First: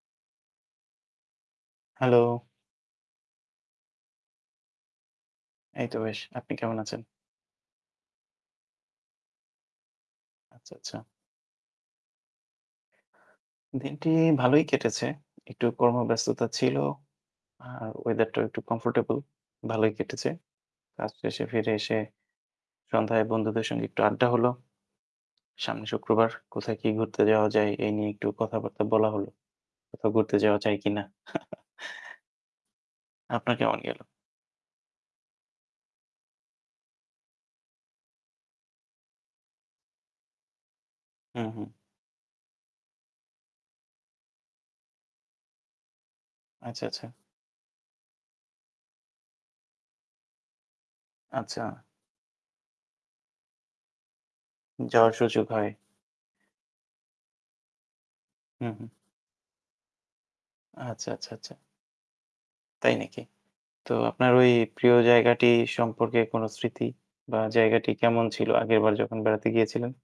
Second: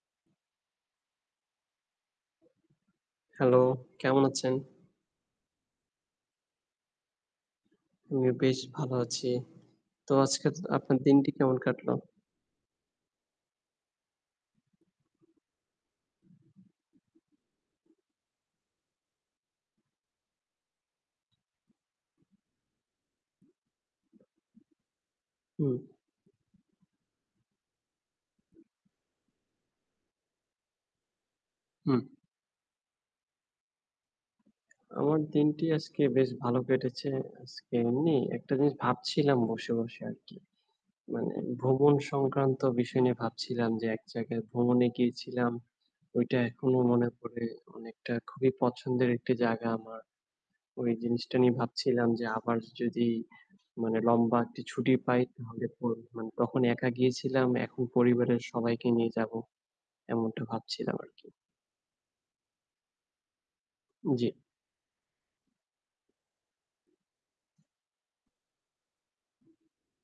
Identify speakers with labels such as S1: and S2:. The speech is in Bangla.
S1: হ্যালো!
S2: হ্যালো! কেমন আছেন?
S1: এই তো বেশ। আপনি কেমন আছেন?
S2: আমিও বেশ ভালো আছি। তো আজকে এতদ
S1: আচ্ছা,
S2: আপনার
S1: আচ্ছা।
S2: দিনটি কেমন কাটলো?
S1: দিনটি ভালোই কেটেছে। একটু কর্মব্যস্ততা ছিল। আর ওয়েদারটাও একটু কমফোর্টেবল। ভালোই কেটেছে। কাজ শেষে ফিরে এসে সন্ধ্যায় বন্ধুদের সঙ্গে একটু আড্ডা হলো।
S2: হুম।
S1: সামনে শুক্রবার। কোথায় কি ঘুরতে যাওয়া যায়? এই নিয়ে একটু কথাবার্তা বলা হলো। কোথাও ঘুরতে যাওয়া যায় কিনা?
S2: হুম।
S1: আপনার কেমন গেল?
S2: আমার দিনটি আজকে বেশ ভাল কেটেছে। আজকে এমনি একটা জিনিস ভাবছিলাম বসে, বসে আরকি। মানে
S1: হুম, হুম।
S2: ভ্রমণ সংক্রান্ত বিষয় নিয়ে ভাবছিলাম যে এক জায়গায় ভ্রমণে গিয়েছিলাম। ঐটা এখনো
S1: আচ্ছা,
S2: মনে
S1: আচ্ছা।
S2: পড়ে অনেকটা খুবই পছন্দের একটি জায়গা আমার। ওই জিনিসটা নিয়ে
S1: আচ্ছা।
S2: ভাবছিলাম যে আবার য যদি মানে লম্বা একটি ছুটি
S1: যাওয়ার
S2: পাই
S1: সুযোগ
S2: তাহলে
S1: হয়।
S2: তো মানে তখন একা গিয়েছিলাম, এখন পরিবারের
S1: হুম,
S2: সবাইকে
S1: হুম।
S2: নিয়ে যাবো। এমনটা ভাবছিলাম
S1: আচ্ছা,
S2: আরকি।
S1: আচ্ছা, আচ্ছা। তাই নাকি? তো
S2: উম
S1: আপনার
S2: জ্বী।
S1: ওই প্রিয় জায়গাটি সম্পর্কে কোন স্মৃতি? বা জায়গাটি কেমন ছিল আগের বার যখন বেড়াতে গিয়েছিলেন?